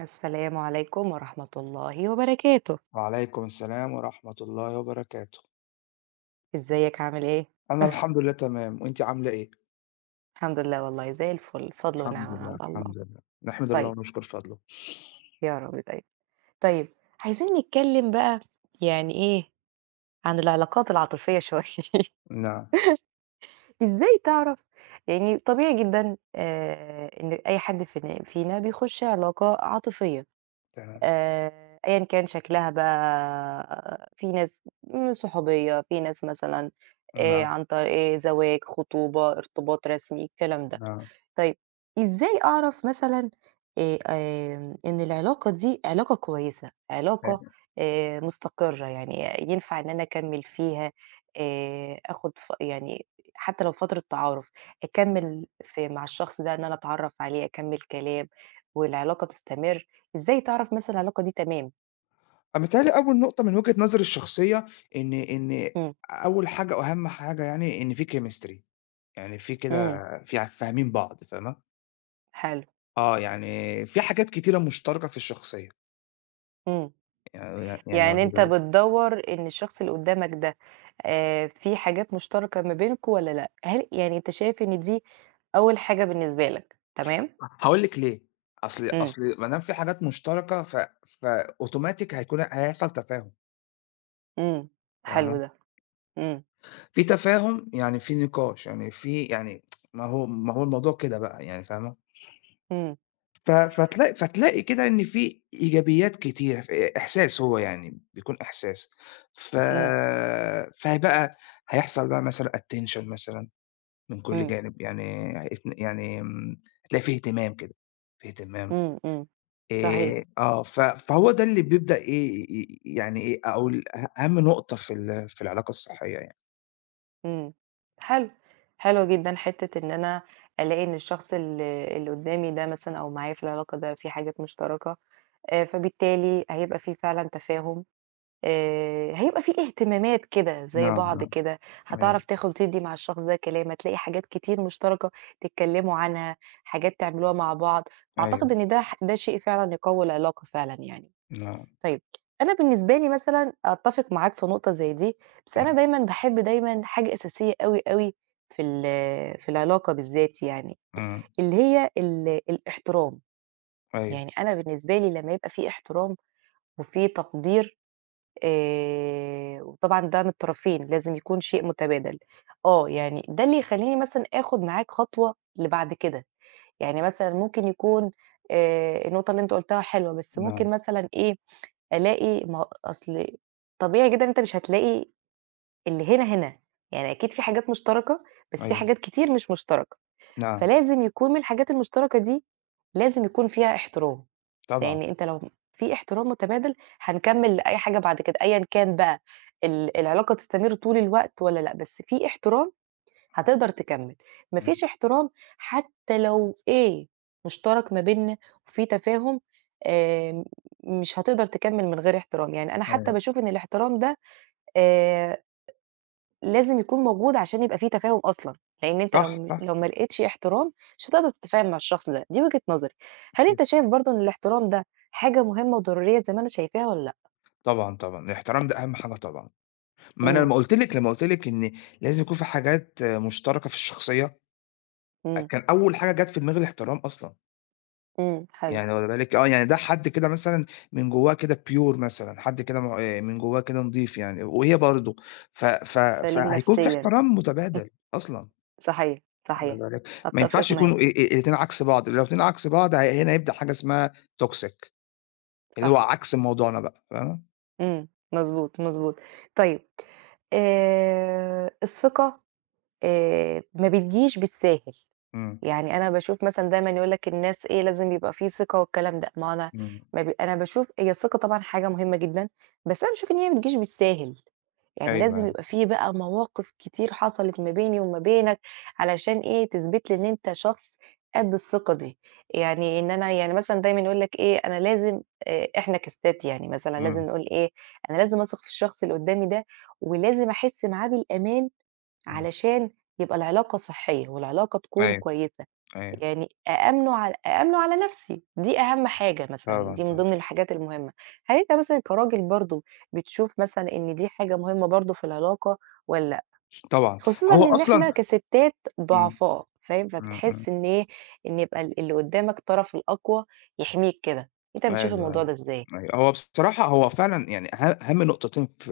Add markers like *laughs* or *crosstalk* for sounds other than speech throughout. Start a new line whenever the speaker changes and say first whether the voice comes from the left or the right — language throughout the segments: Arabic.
right: السلام عليكم ورحمة الله وبركاته.
left: وعليكم السلام ورحمة الله وبركاته.
right: إزيك عامل إيه؟
left: أنا الحمد
right: *laughs*
left: لله تمام، وأنتِ عاملة إيه؟
right: الحمد لله والله زي الفل، فضل
left: الحمد
right: ونعمة من
left: لله،
right: عند الله.
left: الحمد لله. نحمد الله
right: طيب
left: ونشكر فضله.
right: يا رب دايمًا. طيب عايزين نتكلم بقى يعني إيه، عن العلاقات العاطفية شوية. *laughs*
left: نعم،
right: إزاي تعرف يعني طبيعي جدًا إن أي حد فينا بيخش علاقة عاطفية.
left: تمام.
right: آآ أيًا كان شكلها بقى في ناس صحوبية، في ناس مثلًا
left: نعم،
right: عن طريق زواج، خطوبة، ارتباط رسمي، الكلام ده.
left: نعم.
right: طيب إزاي أعرف مثلًا آمم إن العلاقة دي علاقة كويسة، علاقة مستقرة، يعني ينفع إن أنا أكمّل فيها، آخُد يعني حتى لو فترة تعارُف، أكمّل في مع الشخص ده إن أنا أتعرّف عليه، أكمّل كلام والعلاقة تستمر، إزاي تعرف مثلًا العلاقة دي تمام؟
left: متهيأ لي أول نقطة من وجهة نظري الشخصية، إن
right: إمم،
left: أول حاجة وأهم حاجة يعني إن في chemistry، يعني في كده،
right: إمم،
left: في فاهمين بعض، فاهمة؟
right: حلو،
left: يعني في حاجات كتيرة مشتركة في الشخصية.
right: إمم.
left: يعني يعني يعني
right: يعني أنت بتدوّر إن الشخص اللي قدّامك ده في حاجات مشتركة ما بينكم والّا لأ؟ هل يعني أنت شايف إن دي أول حاجة بالنسبة لك، تمام؟
left: هاقول لِك ليه، أصل
right: إمم،
left: أصل ما دام في حاجات مشتركة فأوتوماتيك هيحصل تفاهم،
right: إمم، حلو
left: فاهمة؟
right: ده، إمم،
left: في تفاهم، يعني في نقاش، يعني في يعني ما هو الموضوع كده بقى يعني، فاهمة؟
right: إمم،
left: ف فتلاقي فتلاقي كده إن في إيجابيات كتير، إحساس، هو يعني بيكون إحساس. ف
right: إمم،
left: فبقى هيحصل بقى مثلًا attention مثلًا من كل
right: إمم،
left: جانب، يعني هيت يعني آمم، هتلاقي في اهتمام كده، في اهتمام.
right: إمم، إمم، صحيح،
left: آه، ف فهو ده اللي بيبدأ إيه، يعني إيه، أو ال أه أهم نقطة في العلاقة الصحية يعني.
right: إمم، حلو، حلو جدًا حتّة إن أنا ألاقي إن الشخص اللي قدّامي ده مثلًا أو معايا في العلاقة ده في حاجات مشتركة، فبالتالي هيبقى في فعلًا تفاهم. هيبقى في اهتمامات كده زي
left: نعم،
right: بعض
left: نعم،
right: كده،
left: أيوه،
right: هتعرف تاخد وتدّي مع الشخص ده كلام، هتلاقي حاجات كتير مشتركة تتكلموا عنها، حاجات تعملوها مع بعض،
left: أيوه،
right: فأعتقد إن ده شيء فعلًا يقوي العلاقة فعلًا يعني.
left: نعم،
right: طيب أنا بالنسبة لي مثلًا أتّفق معاك في نقطة زي دي، بس أنا
left: إمم،
right: دايمًا باحب دايمًا حاجة أساسية أوي في في العلاقة بالذات يعني،
left: إمم،
right: اللي هي الاحترام،
left: أيوه،
right: يعني أنا بالنسبة لي لمّا يبقى في احترام وفي تقدير وطبعًا ده من الطرفين، لازم يكون شيء متبادل. آه، يعني ده اللي يخلّيني مثلًا آخُد معاك خطوة لبعد كده، يعني مثلًا ممكن يكون النقطة اللي أنت قُلتها حلوة، بس
left: نعم،
right: ممكن مثلًا إيه، ألاقي ما هو أصل طبيعي جدًا أنت مش هتلاقي اللي هنا، هنا، يعني أكيد في حاجات مشتركة، بس في
left: أيوه،
right: حاجات كتير مش مشتركة،
left: نعم،
right: فلازم يكون من الحاجات المشتركة دي لازم يكون فيها احترام. لإن
left: طبعًا،
right: أنت لو في احترام متبادل هنكمّل لأي حاجة بعد كده، أيًا كان بقى العلاقة تستمر طول الوقت والّا لأ، بس في احترام هتقدر تكمّل، ما
left: إمم،
right: فيش احترام حتى لو إيه مشترك ما بيننا وفي تفاهم آآ، مش هتقدر تكمّل من غير احترام، يعني أنا حتى
left: أيوه،
right: باشوف إن الاحترام ده آآ لازم يكون موجود عشان يبقى في تفاهم أصلًا، لإن أنت لو
left: صح،
right: م
left: صح،
right: لو ما لقيتش احترام مش هتقدر تتفاهم مع الشخص ده، دي وجهة نظري. هل
left: أكيد،
right: أنت شايف برضه إن الاحترام ده حاجة مهمة وضرورية زي ما أنا شايفاها والّا لأ؟
left: طبعًا، طبعًا، الاحترام ده أهم حاجة طبعًا. ما أنا
right: إمم،
left: لمّا قُلت لِك إن لازم يكون في حاجات مشتركة في الشخصية،
right: إمم،
left: كان أول حاجة جات في دماغي الاحترام أصلًا.
right: إمم، حلو،
left: يعني واخدة بالِك، يعني ده حد كده مثلًا من جوّاه كده pure مثلًا، حد كده م من جوّاه كده نضيف يعني، وهي برضه، ف ف
right: سليم
left: فهيكون في
right: نفسيًا،
left: احترام
right: *laughs* إمم،
left: متبادل أصلًا،
right: صحيح،
left: واخدة
right: صحيح،
left: بالِك؟ ما ينفعش
right: أتفق
left: يكونوا
right: معاك،
left: الاتنين عكس بعض. لو الاتنين عكس بعض، هي هنا هيبدأ حاجة اسمها toxic، اللي هو
right: صح،
left: عكس موضوعنا بقى، فاهمة؟
right: إمم، مضبوط، مضبوط. طيب الثقة ما بتجيش بالساهل.
left: إمم،
right: يعني أنا باشوف مثلًا دايمًا يقول لك الناس إيه، لازم يبقى في ثقة والكلام ده، ما أنا
left: إمم،
right: ما بي أنا باشوف هي الثقة طبعًا حاجة مهمة جدًا، بس أنا باشوف إن هي ما بتجيش بالساهل، يعني
left: أيوه،
right: لازم
left: أيوه،
right: يبقى في بقى مواقف كتير حصلت ما بيني وما بينك علشان إيه، تثبت لي إن أنت شخص قد الثقة دي، يعني إن أنا يعني مثلًا دايمًا يقول لك إيه، أنا لازم إحنا كستات يعني مثلًا لازم
left: إمم،
right: نقول إيه، أنا لازم أثق في الشخص اللي قدّامي ده، ولازم أحس معاه بالأمان
left: إمم،
right: علشان يبقى العلاقة صحية والعلاقة تكون
left: أيوه،
right: كويسة،
left: أيوه،
right: يعني أأمِّنُه على نَفْسي، دي أهم حاجة مثلًا،
left: طبعًا،
right: دي من
left: طبعًا،
right: ضمن الحاجات المهمة. هل أنت مثلًا كراجل برضه بتشوف مثلًا إن دي حاجة مهمة برضه في العلاقة والّا لأ؟
left: طبعًا،
right: خصوصًا
left: هو
right: إن إحنا
left: أصلًا،
right: كسِتّات
left: إمم،
right: ضعفاء، فاهم،
left: إمم، إمم.
right: فبتحس إن إيه، إن يبقى اللي قُدّامك الطرف الأقوى يحميك كده، أنت
left: أيوه،
right: بتشوف الموضوع
left: أيوه،
right: ده إزاي؟
left: أيوه. هو بصراحة هو فعلًا يعني أهم نقطتين في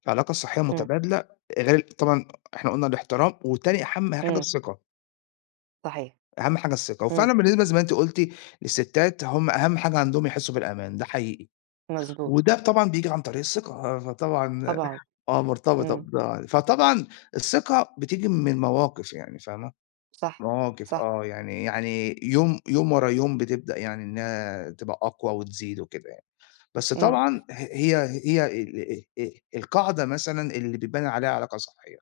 left: العلاقة الصحية
right: إمم،
left: المتبادلة، غير طبعًا إحنا قُلنا الاحترام، وتاني أهم حاجة
right: إمم،
left: الثقة،
right: صحيح،
left: أهم حاجة الثقة.
right: إمم،
left: وفعلًا بالنسبة زي ما أنتِ قُلتِ، للستات هم أهم حاجة عندهم يحسّوا بالأمان، ده حقيقي.
right: مضبوط،
left: وده طبعًا بييجي عن طريق الثقة، فطبعًا
right: طبعًا،
left: مرتبطة
right: إمم،
left: بده. فطبعًا الثقة بتيجي من مواقف، يعني فاهمة؟
right: صح،
left: مواقف،
right: صح،
left: يعني يوم يوم ورا يوم بتبدأ يعني إنها تبقى أقوى وتزيد وكده. بس
right: إمم.
left: طبعًا ه هي هي ال القاعدة مثلًا اللي بيبان عليها علاقة صحية.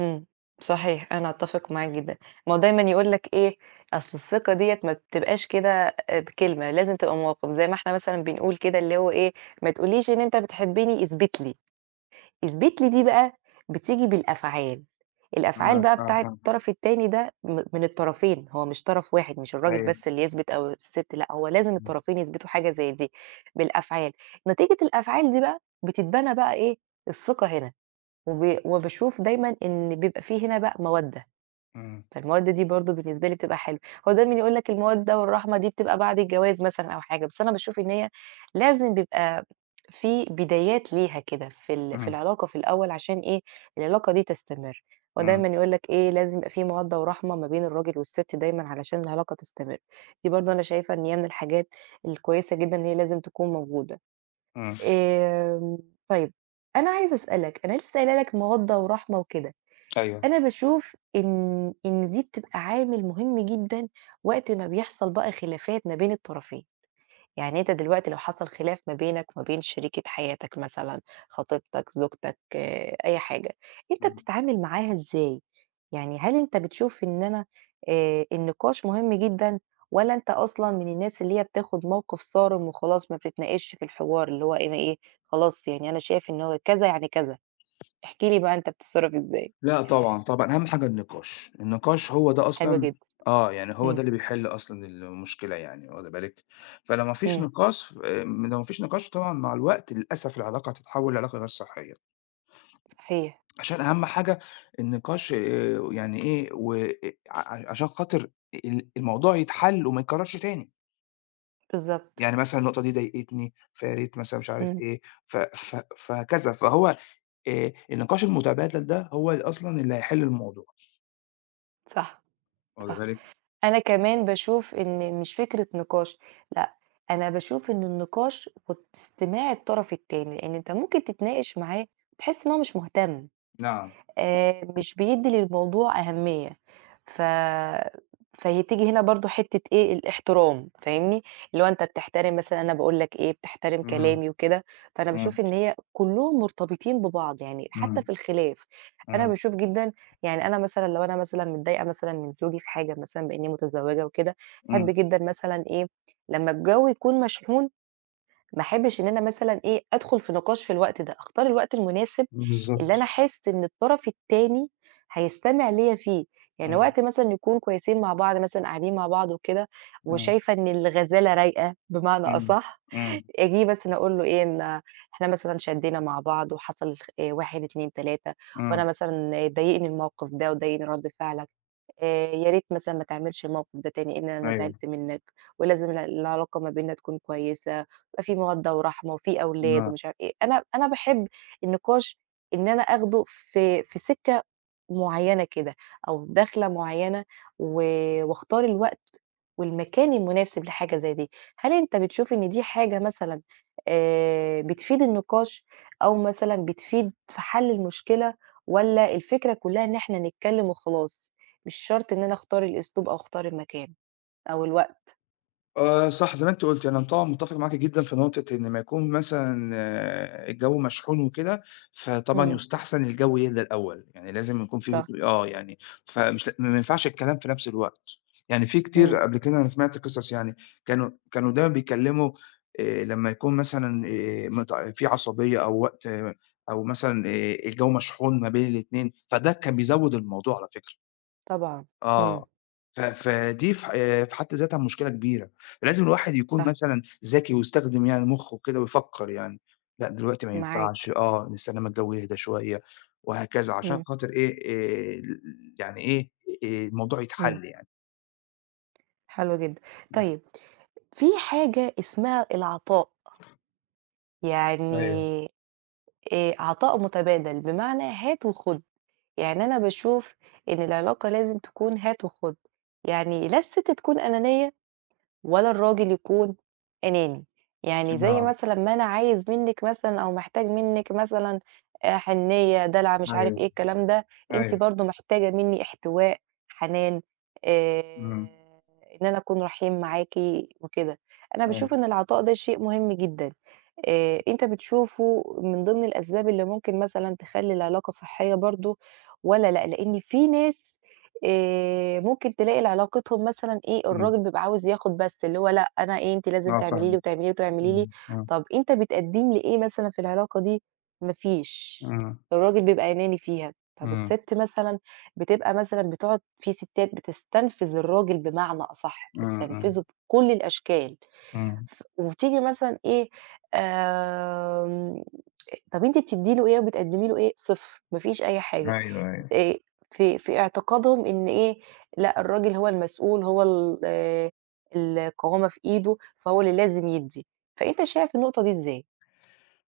right: إمم، صحيح، أنا أتّفق معاك جدًا. ما هو دايمًا يقول لك إيه، أصل الثقة ديّة ما بتبقاش كده بكلمة، لازم تبقى مواقف، زي ما إحنا مثلًا بنقول كده اللي هو إيه، ما تقوليش إن أنت بتحبّني، اثبت لي، اثبت لي دي بقى بتيجي بالأفعال،
left: إمم،
right: الأفعال بقى
left: إمم،
right: بتاعة
left: إمم،
right: الطرف التاني ده من الطرفين، هو مش طرف واحد، مش الراجل
left: أيوه،
right: بس اللي يثبت أو الست لأ، هو لازم
left: إمم،
right: الطرفين يثبتوا حاجة زي دي بالأفعال، نتيجة الأفعال دي بقى بتتبنى بقى إيه، الثقة هنا. وب وباشوف دايمًا إن بيبقى في هنا بقى مَوَدّة،
left: إمم،
right: فالمَوَدّة دي برضه بالنسبة لي بتبقى حلوة، هو دايمًا يقول لك المَوَدّة والرحمة دي بتبقى بعد الجواز مثلًا أو حاجة، بس أنا باشوف إن هي لازم بيبقى في بدايات ليها كده في في
left: إمم،
right: العلاقة في الأول عشان إيه، العلاقة دي تستمر، هو
left: إمم،
right: دايمًا يقول لك إيه، لازم يبقى في مَوَدّة ورحمة ما بين الراجل والست دايمًا علشان العلاقة تستمر، دي برضه أنا شايفة إن هي من الحاجات الكويسة جدًا إن هي لازم تكون موجودة.
left: إمم،
right: آمم، طيب أنا عايزة أسألك، أنا لسه قايله لك مودة ورحمة وكده،
left: أيوه،
right: أنا باشوف إن دي بتبقى عامل مهم جدًا وقت ما بيحصل بقى خلافات ما بين الطرفين. يعني أنت دلوقتي لو حصل خلاف ما بينك وما بين شريكة حياتك مثلًا، خطيبتك، زوجتك، أي حاجة، أنت
left: إمم.
right: بتتعامل معاها إزاي؟ يعني هل أنت بتشوف إن أنا النقاش مهم جدًا والّا أنت أصلًا من الناس اللي هي بتاخد موقف صارم وخلاص ما بتتناقشش في الحوار، اللي هو إيه، أنا إيه، خلاص يعني أنا شايف إن هو كذا يعني كذا، احكِ لي بقى أنت بتتصرف إزاي؟
left: لأ طبعًا، طبعًا، أهم حاجة النقاش، النقاش هو ده
right: حلو
left: أصلًا.
right: جدًا،
left: يعني هو
right: إمم،
left: ده اللي بيحل أصلًا المشكلة، يعني واخدة بالِك؟ فلو ما فيش
right: إمم،
left: نقاش، طبعًا مع الوقت للأسف العلاقة هتتحول لعلاقة غير صحية.
right: صحيح،
left: عشان أهم حاجة النقاش، يعني إيه، و عشان خاطر الموضوع يتحل وما يتكررش تاني،
right: بالضبط،
left: يعني مثلًا النقطة دي ضايقتني، فيا ريت مثلًا مش عارف
right: إمم،
left: إيه، ف ف فهكذا، فهو النقاش المتبادل ده هو اللي أصلًا هيحل الموضوع،
right: صح،
left: واخدة
right: صح.
left: بالِك؟
right: أنا كمان باشوف إن مش فكرة نقاش، لأ، أنا باشوف إن النقاش واستماع الطرف التاني، لإن أنت ممكن تتناقش معاه وتحس إن هو مش مهتم.
left: نعم.
right: مش بيدّي للموضوع أهمية، ف فهي تيجي هنا برضه حتّة إيه، الاحترام فاهمني، اللي هو أنت بتحترم مثلًا أنا باقول لك إيه، بتحترم
left: إمم،
right: كلامي وكده، فأنا باشوف
left: إمم،
right: إن هي كلّهم مرتبطين ببعض، يعني حتى
left: إمم،
right: في الخلاف، أنا
left: إمم،
right: باشوف جدًا يعني أنا مثلًا لو أنا مثلًا متضايقة مثلًا من زوجي في حاجة مثلًا بإنّي متزوجة وكده، أحب
left: إمم،
right: جدًا مثلًا إيه، لمّا الجو يكون مشحون ما احبش إن أنا مثلًا إيه، أدخل في نقاش في الوقت ده، أختار الوقت المناسب
left: بالضبط،
right: اللي أنا أحس إن الطرف التاني هيستمع ليّا فيه، يعني
left: إمم،
right: وقت مثلًا نكون كويسين مع بعض مثلًا قاعدين مع بعض وكده،
left: إمم،
right: وشايفة إن الغزالة رايقة بمعنى
left: إمم،
right: أصح،
left: إمم،
right: آجي مثلًا أقول له إيه، إن إحنا مثلًا شدّينا مع بعض وحصل 1، 2، 3 وأنا
left: إمم،
right: مثلًا ضايقني الموقف ده وضايقني رد فعلك. يا ريت مثلًا ما تعملش الموقف ده تاني، إن أنا
left: أيوه،
right: زعلت منّك، ولازم العلاقة ما بيننا تكون كويسة، يبقى في مودة ورحمة وفي أولاد
left: نعم.
right: ومش عارف إيه، أنا باحب النقاش إن أنا آخده في في سكة معيّنة كده أو دخلة معيّنة و واختار الوقت والمكان المناسب لحاجة زي دي. هل أنت بتشوف إن دي حاجة مثلًا بتفيد النقاش أو مثلًا بتفيد في حل المشكلة والّا الفكرة كُلّها إن إحنا نتكلّم وخلاص، مش شرط إن أنا أختار الأسلوب أو أختار المكان أو الوقت؟
left: آه، صح زي ما أنتِ قُلتِ، يعني أنا طبعًا متّفق معاكِ جدًا في نقطة إن أمّا يكون مثلًا الجو مشحون وكده، فطبعًا
right: إمم،
left: يُستحسن الجو يهدى الأول، يعني لازم يكون في
right: صح،
left: هدوء، يعني ما ينفعش الكلام في نفس الوقت، يعني في كتير
right: إمم،
left: قبل كده أنا سمعت قصص يعني كانوا دايمًا بيتكلموا لمّا يكون مثلًا في عصبية أو وقت، أو مثلًا الجو مشحون ما بين الاتنين، فده كان بيزوّد الموضوع على فكرة.
right: طبعًا، إمم،
left: آه. فدي في حد ذاتها مشكلة كبيرة، فلازم الواحد يكون
right: صح،
left: مثلًا ذكي ويستخدم يعني مُخّه كده ويفكّر يعني، لأ دلوقتي ما
right: معاك،
left: ينفعش، آه نستنى أمّا الجو يهدى شوية وهكذا، عشان
right: إمم،
left: خاطر إيه، ال يعني إيه، الموضوع
right: إمم،
left: يتحل يعني.
right: حلو جدًا.
left: إمم.
right: طيب في حاجة اسمها العطاء.
left: أيوه.
right: يعني عطاء متبادل، بمعنى هات وخُد، يعني أنا باشوف إن العلاقة لازم تكون هات وخُد، يعني لا الست تكون أنانية ولا الراجل يكون أناني، يعني زي
left: آه.
right: مثلًا ما أنا عايز منِّك مثلًا أو محتاج منِّك مثلًا حنيّة، دلعة، مش عارف
left: أيوه،
right: إيه الكلام ده، أنتِ
left: أيوه.
right: برضه محتاجة منّي احتواء، حنان،
left: إمم.
right: آآ إن أنا أكون رحيم معاكِ وكده. أنا باشوف
left: أيوه.
right: إن العطاء ده شيء مهم جدًا، أنت بتشوفه من ضمن الأسباب اللي ممكن مثلًا تخلّي العلاقة صحية برضه والّا لأ؟ لإن في ناس ممكن تلاقي علاقتهم مثلًا إيه،
left: إمم.
right: الراجل بيبقى عاوز ياخد بس، اللي هو لأ أنا إيه، أنتِ لازم
left: آه،
right: تعملي لي
left: فاهمك.
right: وتعملي لي وتعملي لي،
left: إمم. إمم.
right: طَب أنت بتقدّم لي إيه مثلًا في العلاقة دي؟ ما فيش،
left: إمم.
right: الراجل بيبقى أناني فيها. طَب
left: إمم.
right: السِت مثلًا بتبقى مثلًا بتقعد في سِتات بتستنفذ الراجل بمعنى أصح،
left: إمم، إمم.
right: بتستنفذه بكل الأشكال،
left: إمم.
right: وتيجي مثلًا إيه، آمم طَب أنتِ بتدّي له إيه وبتقدّمي له إيه؟ صفر، ما فيش أي حاجة.
left: أيوه، أيوه.
right: آآ في في اعتقادهم إن إيه، لأ الراجل هو المسؤول، هو ال آه، القوامة في إيده، فهو اللي لازم يدّي. فأنت شايف النقطة دي إزاي؟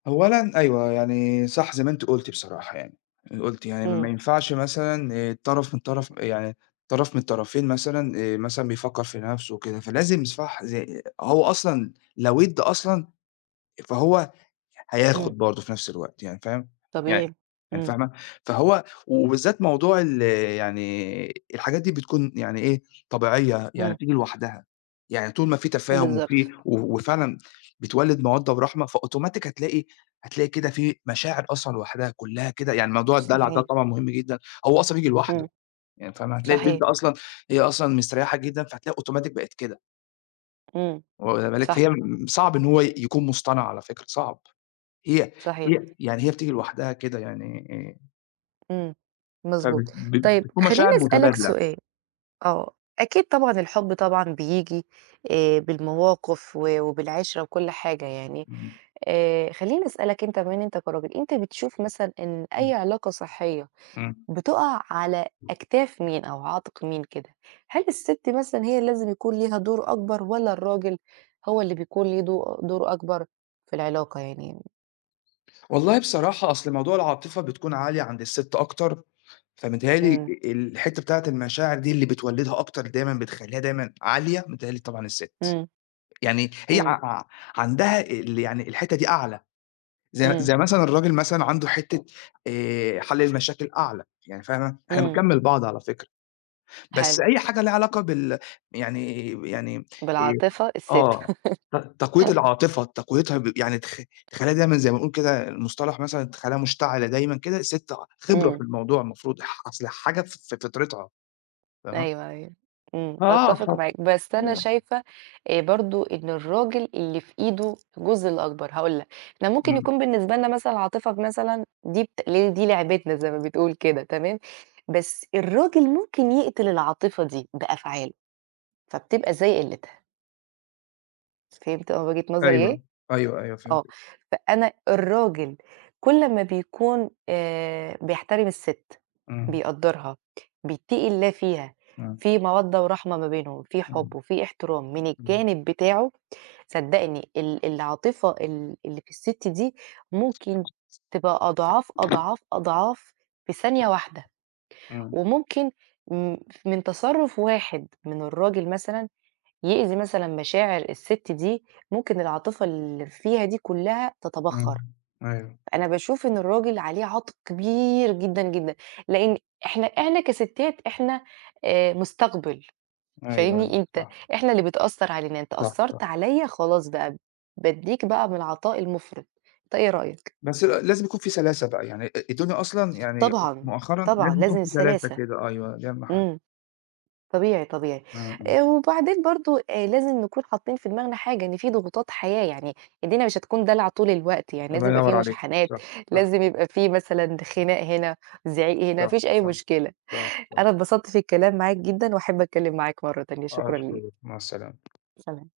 left: أولًا أيوه، يعني صح زي ما أنتِ قُلتِ بصراحة يعني، قُلتِ يعني ما
right: إمم،
left: ينفعش مثلًا طرف من طرف يعني، طرف من الطرفين مثلًا مثلًا بيفكّر في نَفْسه وكده، فلازم صح، زي هو أصلًا لو وِد أصلًا، فهو
right: إمم،
left: هياخد برضه في نفس الوقت، يعني فاهم؟ يعني
right: طبيعي،
left: يعني
right: إمم،
left: فاهمة؟ فهو، وبالذات موضوع يعني الحاجات دي بتكون يعني إيه، طبيعية، يعني
right: إمم،
left: بتيجي لوحدها، يعني طول ما في تفاهم وفي
right: بالضبط،
left: و وفعلًا بتولِّد مَوَدّة ورحمة، فأوتوماتيك هتلاقي كده في مشاعر أصلًا لوحدها كلّها كده، يعني موضوع الدلع ده
right: صحيح،
left: طبعًا مهم جدًا، هو أصلًا بييجي
right: إمم،
left: لوحده، يعني فاهمة؟ هتلاقي
right: صحيح،
left: البنت أصلًا هي أصلًا مستريّحة جدًا، فهتلاقي أوتوماتيك بقت كده،
right: إمم،
left: واخدة بالِك؟
right: صح،
left: فهي صعب إن هو يكون مصطنع على فكرة، صعب. هي
right: صحيح،
left: هي بتيجي لوحدها كده، يعني آآ
right: إمم،
left: فب
right: مضبوط.
left: ب
right: طيب
left: بتكون
right: خلّيني
left: مشاعر
right: أسألك
left: متبادلة.
right: سؤال، آه، أكيد طبعًا الحب طبعًا بييجي بالمواقف و وبالعِشرة وكل حاجة يعني.
left: إمم،
right: خلّيني أسألك أنت بما إن أنت كراجل، أنت بتشوف مثلًا إن أي
left: إمم،
right: علاقة صحية
left: إمم.
right: بتُقع على أكتاف مين أو عاتق مين كده؟ هل الست مثلًا هي اللي لازم يكون ليها دور أكبر والّا الراجل هو اللي بيكون ليه دور أكبر في العلاقة يعني؟
left: والله بصراحة أصل موضوع العاطفة بتكون عالية عند الست أكتر، فمتهيأ لي
right: إمم،
left: الحتّة بتاعة المشاعر دي اللي بتولدها أكتر دايمًا بتخلّيها دايمًا عالية، متهيأ لي طبعًا الست.
right: إمم،
left: يعني هي ع
right: إمم،
left: ع عندها يعني الحتّة دي أعلى، زي
right: إمم،
left: زي مثلًا الراجل مثلًا عنده حتّة حل المشاكل أعلى، يعني فاهمة؟ إحنا
right: إمم،
left: بنكمّل بعض على فكرة. بس
right: حلو،
left: أي حاجة ليها علاقة بال يعني يعني
right: بالعاطفة الست.
left: آه،
right: *laughs*
left: تقوية العاطفة، تقويتها يعني تخلّيها دايمًا زي ما بنقول كده المصطلح مثلًا، تخلّيها مشتعلة دايمًا كده، السِت خبرة
right: إمم.
left: في الموضوع المفروض، أصل حاجة في فطرتها، فاهمة؟
right: أيوه، أيوه. إمم،
left: آه،
right: أتّفق
left: *unintelligible*
right: معاك، بس أنا
left: صحيح.
right: شايفة برضه إن الراجل اللي في إيده الجزء الأكبر، هاقول لك، إحنا ممكن
left: إمم،
right: يكون بالنسبة لنا مثلًا العاطفة مثلًا دي بت ل دي لعبتنا زي ما بتقول كده تمام، بس الراجل ممكن يقتل العاطفة دي بأفعاله، فبتبقى زي قِلِّتها، فهمت أنا وجهة نظري
left: أيوه،
right: إيه؟
left: أيوه، أيوه
right: آه،
left: فهمتِك،
right: فأنا الراجل كل ما بيكون بيحترم الست،
left: إمم،
right: بيقدّرها، بيتقي الله فيها،
left: إمم،
right: في مودة ورحمة ما بينهم، في
left: إمم،
right: حب وفي احترام من
left: إمم،
right: الجانب بتاعه، صدّقني العاطفة اللي في الست دي ممكن تبقى أضعاف، أضعاف، أضعاف في ثانية واحدة،
left: إمم،
right: وممكن م من تصرُّف واحد من الراجل مثلًا يأذي مثلًا مشاعر الست دي، ممكن العاطفة اللي فيها دي كلّها
left: إمم،
right: تتبخّر،
left: أيوه،
right: أنا باشوف إن الراجل عليه عاتق كبير جدًا، لإن إحنا كستات إحنا مستقبل،
left: أيوه، أيوه،
right: فاهمني، أنت
left: صح،
right: إحنا اللي بتأثّر علينا، أنت
left: صح.
right: أثّرت عليَّ خلاص بقى بادّيك بقى من العطاء المُفرط، أنت إيه رأيك؟
left: بس لازم يكون في سلاسة بقى، يعني الدنيا أصلًا يعني
right: طبعًا،
left: مؤخرًا
right: طبعًا
left: لازم يكون
right: لازم
left: في سلاسة
right: السلاسة،
left: كده، أيوه دي أهم حاجة،
right: إمم. طبيعي، طبيعي.
left: إمم، إمم،
right: وبعدين برضه لازم نكون حاطين في دماغنا حاجة، إن في ضغوطات حياة، يعني الدنيا مش هتكون دلعة طول الوقت، يعني لازم
left: الله
right: يبقى في
left: ينور عليك،
right: مشاحنات،
left: صح، صح،
right: لازم يبقى في مثلًا خناق هنا، زعيق هنا، ما
left: صح،
right: فيش أي
left: صح،
right: مشكلة.
left: صح، صح،
right: أنا اتبسطت في الكلام معاك جدًا، وأحب أتكلم معاك مرة تانية، شكرًا ليك.
left: أشكرِك، مع السلامة.
right: سلام.